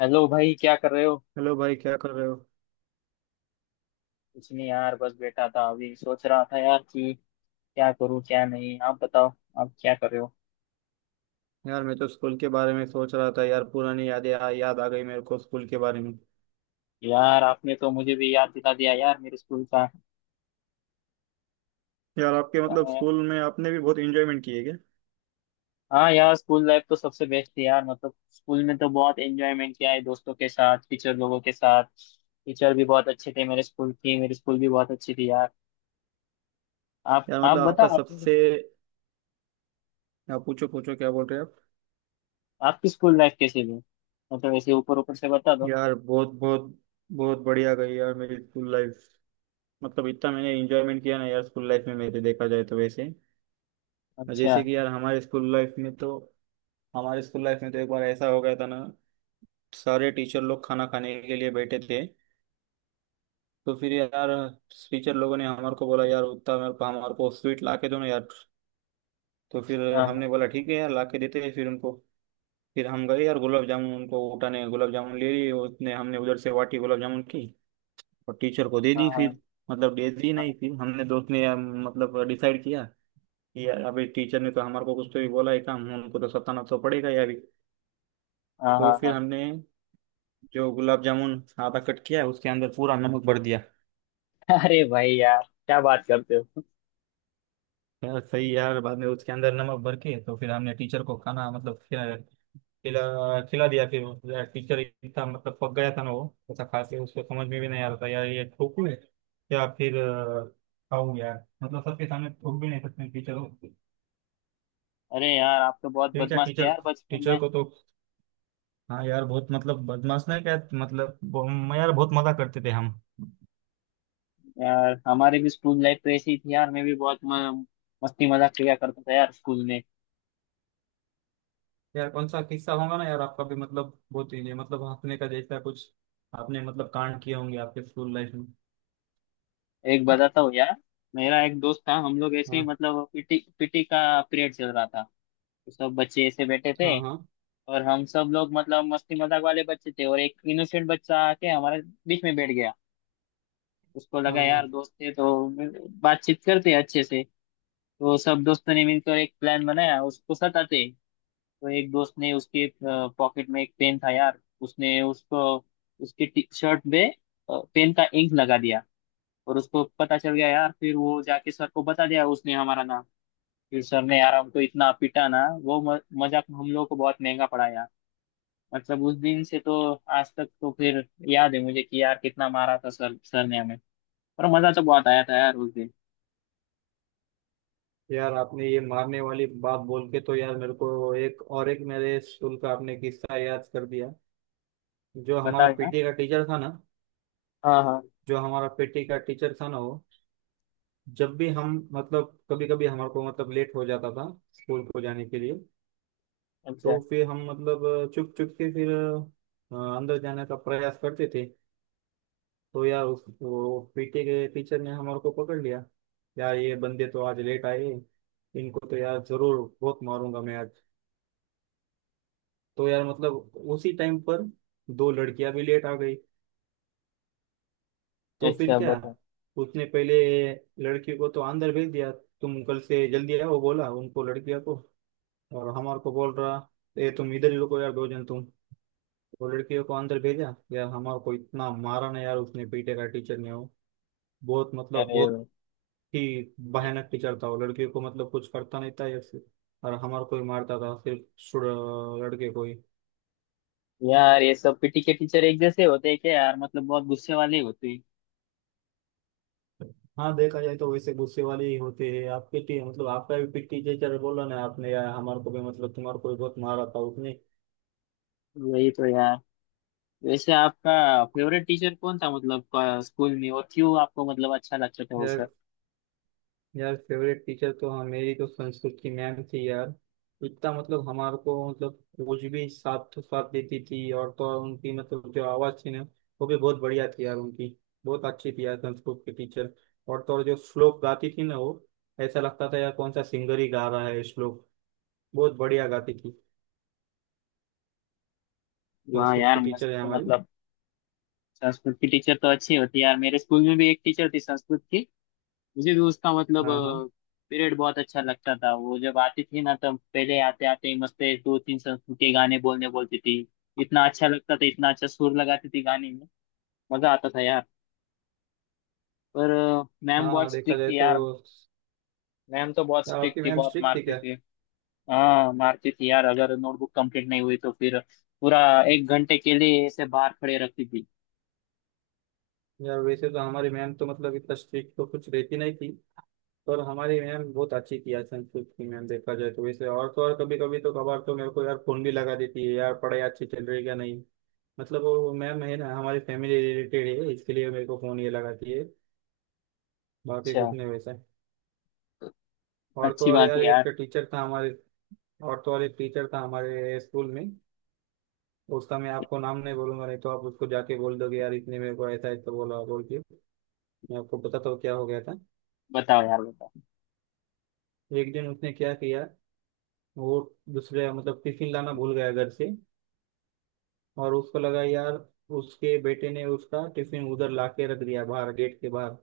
Hello भाई क्या कर रहे हो। हेलो भाई क्या कर रहे हो। कुछ नहीं यार, बस बैठा था। अभी सोच रहा था यार कि क्या करूं क्या नहीं। आप बताओ, आप क्या कर रहे हो। यार मैं तो स्कूल के बारे में सोच रहा था यार। पुरानी यादें याद आ गई मेरे को स्कूल के बारे में। यार आपने तो मुझे भी याद दिला दिया यार मेरे स्कूल का। यार आपके मतलब अ, स्कूल में आपने भी बहुत एंजॉयमेंट किए क्या। हाँ यार, स्कूल लाइफ तो सबसे बेस्ट थी यार। मतलब स्कूल में तो बहुत एंजॉयमेंट किया है दोस्तों के साथ, टीचर लोगों के साथ। टीचर भी बहुत अच्छे थे मेरे स्कूल की। मेरी स्कूल भी बहुत अच्छी थी यार। आप यार आप मतलब बता आपका सबसे। यार पूछो पूछो क्या बोल रहे हो आप। आपकी स्कूल लाइफ कैसी थी। मतलब ऐसे ऊपर ऊपर से बता दो। यार बहुत बहुत बहुत बढ़िया गई यार मेरी स्कूल लाइफ। मतलब इतना मैंने एंजॉयमेंट किया ना यार स्कूल लाइफ में मेरे, देखा जाए तो वैसे। अच्छा। जैसे कि यार हमारे स्कूल लाइफ में तो हमारे स्कूल लाइफ में तो एक बार ऐसा हो गया था ना। सारे टीचर लोग खाना खाने के लिए बैठे थे। तो फिर यार टीचर लोगों ने हमारे को बोला यार, उतना मेरे को, हमारे को स्वीट ला के दो ना यार। तो फिर हाँ हमने हाँ बोला ठीक है यार ला के देते हैं फिर उनको। फिर हम गए यार गुलाब जामुन उनको उठाने, गुलाब जामुन ले लिए उसने, हमने उधर से वाटी गुलाब जामुन की और टीचर को दे हाँ दी हाँ। फिर। मतलब दे दी नहीं, फिर हमने, दोस्त ने यार, मतलब डिसाइड किया कि यार अभी टीचर ने तो हमारे को कुछ तो भी बोला है काम, उनको तो सताना तो पड़ेगा यार अभी। हाँ हाँ तो हाँ फिर हाँ। हमने जो गुलाब जामुन आधा कट किया उसके अंदर पूरा नमक भर दिया। अरे भाई यार, क्या बात करते हो। यार सही यार, बाद में उसके अंदर नमक भर के तो फिर हमने टीचर को खाना मतलब खिला खिला खिला दिया फिर वो। यार टीचर इतना मतलब पक गया था ना वो, ऐसा खा के उसको समझ में भी नहीं आ रहा था यार ये ठोकू है या फिर खाऊ यार। मतलब सबके सामने ठोक भी नहीं सकते टीचर को। अरे यार, आप तो बहुत फिर क्या बदमाश थे टीचर, यार बचपन टीचर में। को तो हाँ यार बहुत मतलब बदमाश नहीं क्या मतलब यार बहुत मजा करते थे हम। यार हमारे भी स्कूल लाइफ तो ऐसी ही थी यार। मैं भी बहुत मस्ती मजाक किया करता था यार स्कूल में। यार कौन सा किस्सा होगा ना यार आपका भी मतलब बहुत ही मतलब हंसने का जैसा कुछ आपने मतलब कांड किए होंगे आपके स्कूल लाइफ में। एक बताता हूँ यार। मेरा एक दोस्त था। हम लोग ऐसे ही, हाँ मतलब पीटी पीटी का पीरियड चल रहा था। तो सब बच्चे ऐसे बैठे थे, हाँ हाँ और हम सब लोग मतलब मस्ती मजाक वाले बच्चे थे। और एक इनोसेंट बच्चा आके हमारे बीच में बैठ गया। उसको हाँ लगा हाँ यार दोस्त है तो बातचीत करते हैं अच्छे से। तो सब दोस्तों ने मिलकर एक प्लान बनाया उसको सताते। तो एक दोस्त ने, उसके पॉकेट में एक पेन था यार, उसने उसको उसकी टी शर्ट में पेन का इंक लगा दिया। और उसको पता चल गया यार। फिर वो जाके सर को बता दिया, उसने हमारा नाम। फिर सर ने यार हमको इतना पीटा ना, वो मजाक हम लोगों को बहुत महंगा पड़ा यार। मतलब उस दिन से तो आज तक तो फिर याद है मुझे कि यार कितना मारा था सर, सर ने हमें। पर मजा तो बहुत आया था यार उस दिन। यार आपने ये मारने वाली बात बोल के तो यार मेरे को एक और एक मेरे स्कूल का आपने किस्सा याद कर दिया। जो हमारा बता यार। पीटी का टीचर था ना हाँ हाँ। जो हमारा पीटी का टीचर था ना वो, जब भी हम मतलब कभी कभी हमारे को मतलब लेट हो जाता था स्कूल को जाने के लिए, अच्छा। तो फिर हम मतलब चुप चुप के फिर अंदर जाने का प्रयास करते थे। तो यार उस, वो पीटी के टीचर ने हमारे को पकड़ लिया। यार ये बंदे तो आज लेट आए, इनको तो यार जरूर बहुत मारूंगा मैं आज। तो यार मतलब उसी टाइम पर दो लड़कियां भी लेट आ गई। तो फिर अच्छा क्या, बताओ। उसने पहले लड़की को तो अंदर भेज दिया, तुम कल से जल्दी आओ बोला उनको, लड़कियों को। और हमारे को बोल रहा, ये तुम इधर ही रुको यार दो जन तुम। तो लड़कियों को अंदर भेजा यार, हमारे को इतना मारा ना यार उसने पीटे का टीचर ने, वो बहुत मतलब अरे बहुत वाह। ही भयानक टीचर था वो। लड़कियों को मतलब कुछ करता नहीं था यार सिर्फ, और हमारे को ही मारता था सिर्फ, लड़के को ही। यार ये सब पीटी के टीचर एक जैसे होते हैं क्या यार, मतलब बहुत गुस्से वाले होते हैं। हाँ, देखा जाए तो वैसे गुस्से वाले ही होते हैं। आप पीटी मतलब आपका भी पीटी टीचर बोला ना आपने, यार हमारे को भी मतलब तुम्हारे को भी बहुत मारा था उसने। वही तो यार। वैसे आपका फेवरेट टीचर कौन था, मतलब स्कूल में, और क्यों आपको मतलब अच्छा लगता था वो सर। यार यार फेवरेट टीचर तो हाँ मेरी तो संस्कृत की मैम थी यार। इतना मतलब हमारे को मतलब कुछ भी साथ तो साथ देती थी। और तो और उनकी मतलब जो आवाज़ थी ना, वो भी बहुत बढ़िया थी यार उनकी। बहुत अच्छी थी यार संस्कृत की टीचर। और तो और जो श्लोक गाती थी ना वो, ऐसा लगता था यार कौन सा सिंगर ही गा रहा है ये श्लोक। बहुत बढ़िया गाती थी वाह संस्कृत यार की मस्त। टीचर है तो हमारी। मतलब संस्कृत की टीचर तो अच्छी होती है यार। मेरे स्कूल में भी एक टीचर थी संस्कृत की। मुझे भी उसका मतलब हाँ हाँ। पीरियड बहुत अच्छा लगता था। वो जब आती थी ना, तब पहले आते आते ही मस्त एक दो तीन संस्कृत के गाने बोलने बोलती थी। इतना अच्छा लगता था, इतना अच्छा सुर लगाती थी गाने में। मजा आता था यार। पर मैम हाँ बहुत देखा स्ट्रिक्ट जाए थी तो, यार। मैम तो बहुत यार आपकी स्ट्रिक्ट थी, मैम बहुत स्ट्रिक्ट थी मारती क्या। थी। हाँ मारती थी यार। अगर नोटबुक कंप्लीट नहीं हुई तो फिर पूरा एक घंटे के लिए ऐसे बाहर खड़े रखती थी। यार वैसे तो हमारी मैम तो मतलब इतना स्ट्रिक्ट तो कुछ रहती नहीं थी। पर हमारी मैम बहुत अच्छी थी यार संस्कृत की मैम देखा जाए तो वैसे। और तो और कभी कभी तो कभार तो मेरे को यार फोन भी लगा देती है यार, पढ़ाई अच्छी चल रही है क्या नहीं। मतलब वो मैम है ना हमारी फैमिली रिलेटेड है, इसके लिए मेरे को फोन ये लगाती है, बाकी अच्छा। कुछ नहीं वैसा। और तो अच्छी और बात यार है एक यार। टीचर था हमारे और तो और एक टीचर था हमारे स्कूल में। उसका मैं आपको नाम नहीं बोलूंगा, नहीं तो आप उसको जाके बोल दोगे यार इतने मेरे को ऐसा ऐसा बोला बोल के। मैं आपको बताता हूँ क्या हो गया था। बताओ यार, बताओ। एक दिन उसने क्या किया, वो दूसरे मतलब टिफिन लाना भूल गया घर से। और उसको लगा यार उसके बेटे ने उसका टिफिन उधर ला के रख दिया बाहर गेट के बाहर।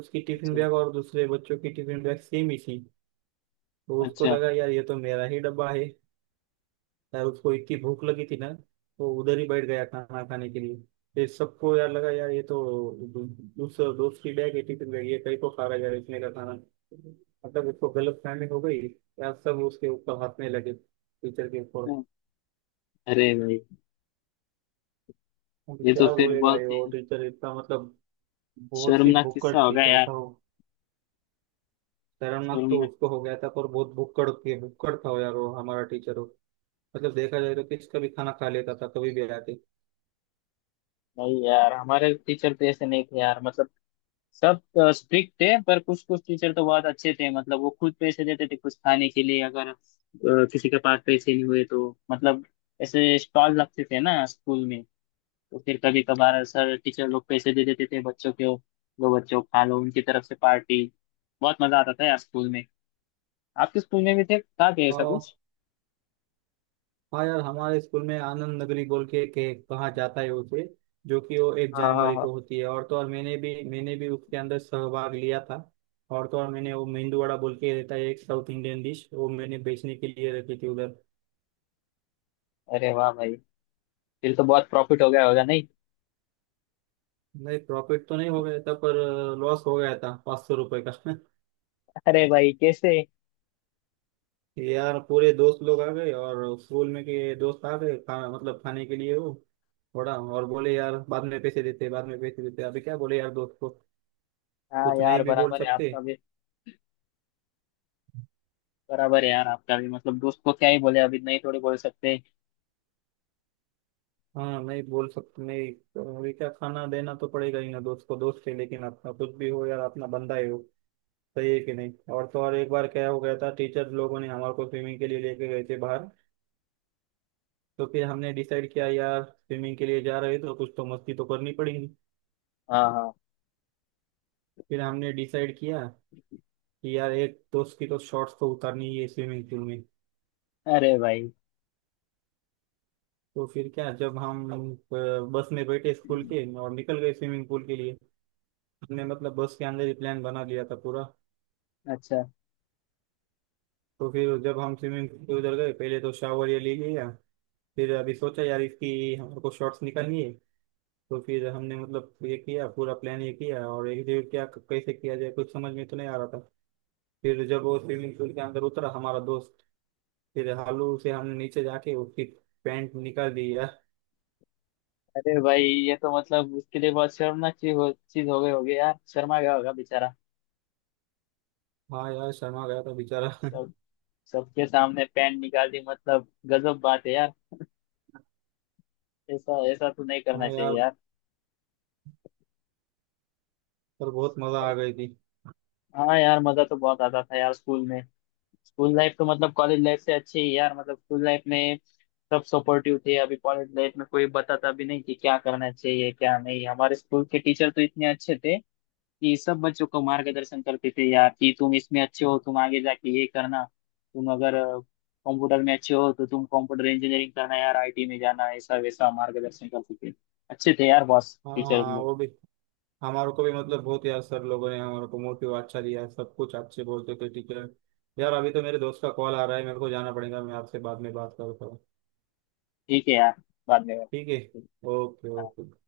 उसकी टिफिन अच्छा। बैग और दूसरे बच्चों की टिफिन बैग सेम ही थी। तो उसको अच्छा। लगा यार ये तो मेरा ही डब्बा है। यार उसको इतनी भूख लगी थी ना, तो उधर ही बैठ गया खाना खाने के लिए। फिर सबको यार लगा यार ये तो उस दोस्त की बैग है, टिफिन बैग, ये कहीं को खा रहा है यार इसने का खाना। मतलब उसको गलत फहमी हो गई। यार सब उसके ऊपर हंसने लगे टीचर के ऊपर। अरे भाई, अब ये तो क्या फिर बोले भाई, बहुत वो ही टीचर इतना मतलब बहुत ही शर्मनाक भुक्कड़ किस्सा होगा टीचर यार। था वो। शर्मनाक तो शर्मनाक। उसको हो गया था पर बहुत भुक्कड़ के भुक्कड़ था वो यार, वो हमारा टीचर हो। मतलब देखा जाए तो किसका भी खाना खा लेता था कभी भी आके। भाई यार हमारे टीचर तो ऐसे नहीं थे यार। मतलब सब स्ट्रिक्ट थे, पर कुछ कुछ टीचर तो बहुत अच्छे थे। मतलब वो खुद पैसे देते थे कुछ खाने के लिए अगर किसी के पास पैसे नहीं हुए तो। मतलब ऐसे स्टॉल लगते थे ना स्कूल में, तो फिर कभी कभार सर टीचर लोग पैसे दे देते थे बच्चों को। लो बच्चों खा लो, उनकी तरफ से पार्टी। बहुत मजा आता था यार स्कूल में। आपके स्कूल में भी थे था क्या ऐसा हाँ। कुछ। हाँ यार हमारे स्कूल में आनंद नगरी बोल के कहा जाता है उसे, जो कि वो एक हाँ हाँ जनवरी हाँ। को होती है। और तो और मैंने भी उसके अंदर सहभाग लिया था। और तो और मैंने वो मेंदू वड़ा बोल के रहता है एक साउथ इंडियन डिश, वो मैंने बेचने के लिए रखी थी उधर। अरे वाह भाई। फिर तो बहुत प्रॉफिट हो गया होगा नहीं। नहीं प्रॉफिट तो नहीं हो गया था पर लॉस हो गया था 500 रुपये का। अरे भाई कैसे। यार पूरे दोस्त लोग आ गए और स्कूल में के दोस्त आ गए मतलब खाने के लिए वो, थोड़ा और बोले यार बाद में पैसे देते बाद में पैसे देते, अभी क्या बोले यार दोस्त को। हाँ कुछ नहीं यार, भी बोल बराबर है सकते। आपका भी। बराबर है यार आपका भी। मतलब दोस्त को क्या ही बोले अब, इतना ही थोड़ी बोल सकते हैं। हाँ नहीं बोल सकते, नहीं तो ये क्या, खाना देना तो पड़ेगा ही ना दोस्त को, दोस्त है लेकिन अपना कुछ भी हो यार अपना बंदा ही हो। सही है कि नहीं। और तो और एक बार क्या हो गया था, टीचर लोगों ने हमारे को स्विमिंग के लिए लेके गए थे बाहर। तो फिर हमने डिसाइड किया यार स्विमिंग के लिए जा रहे हैं तो कुछ तो मस्ती तो करनी पड़ेगी। हाँ हाँ। फिर हमने डिसाइड किया कि यार एक दोस्त की तो शॉर्ट्स तो उतारनी ही है स्विमिंग पूल में। अरे भाई। तो फिर क्या, जब हम अ, बस में बैठे स्कूल हम्म, के और निकल गए स्विमिंग पूल के लिए, हमने मतलब बस के अंदर ही प्लान बना लिया था पूरा। अच्छा। तो फिर जब हम स्विमिंग पूल के उधर गए, पहले तो शावर ये ले लिया। फिर अभी सोचा यार इसकी हमको शॉर्ट्स निकालनी है। तो फिर हमने मतलब ये किया पूरा प्लान, ये किया और एग्जीक्यूट क्या कैसे किया जाए कुछ समझ में तो नहीं आ रहा था। फिर जब वो स्विमिंग पूल के अंदर उतरा हमारा दोस्त, फिर हालू से हमने नीचे जाके उसकी पैंट निकाल दी यार। अरे भाई ये तो मतलब उसके लिए बहुत शर्मनाक चीज हो गई होगी यार, शर्मा गया होगा बेचारा। हाँ यार शर्मा गया था बेचारा। सब सबके सामने पैंट निकाल दी, मतलब गजब बात है यार। ऐसा ऐसा तो नहीं करना हाँ चाहिए यार यार। पर बहुत मजा आ गई थी। हाँ यार, मजा तो बहुत आता था यार स्कूल में। स्कूल लाइफ तो मतलब कॉलेज लाइफ से अच्छी है यार। मतलब स्कूल लाइफ में सब सपोर्टिव थे। अभी कॉलेज लाइफ में कोई बताता भी नहीं कि क्या करना चाहिए क्या नहीं। हमारे स्कूल के टीचर तो इतने अच्छे थे कि सब बच्चों को मार्गदर्शन करते थे यार कि तुम इसमें अच्छे हो, तुम आगे जाके ये करना। तुम अगर कंप्यूटर में अच्छे हो तो तुम कंप्यूटर इंजीनियरिंग करना यार, आईटी में जाना, ऐसा वैसा मार्गदर्शन करते थे। अच्छे थे यार बॉस हाँ टीचर हाँ लोग। वो भी, हमारे को भी मतलब बहुत यार सर लोगों ने हमारे को मोटिव अच्छा दिया, सब कुछ अच्छे बोलते थे टीचर। यार अभी तो मेरे दोस्त का कॉल आ रहा है मेरे को जाना पड़ेगा, मैं आपसे बाद में बात करता हूँ। ठीक है यार, बाद में। ठीक है। ओके हाँ। ओके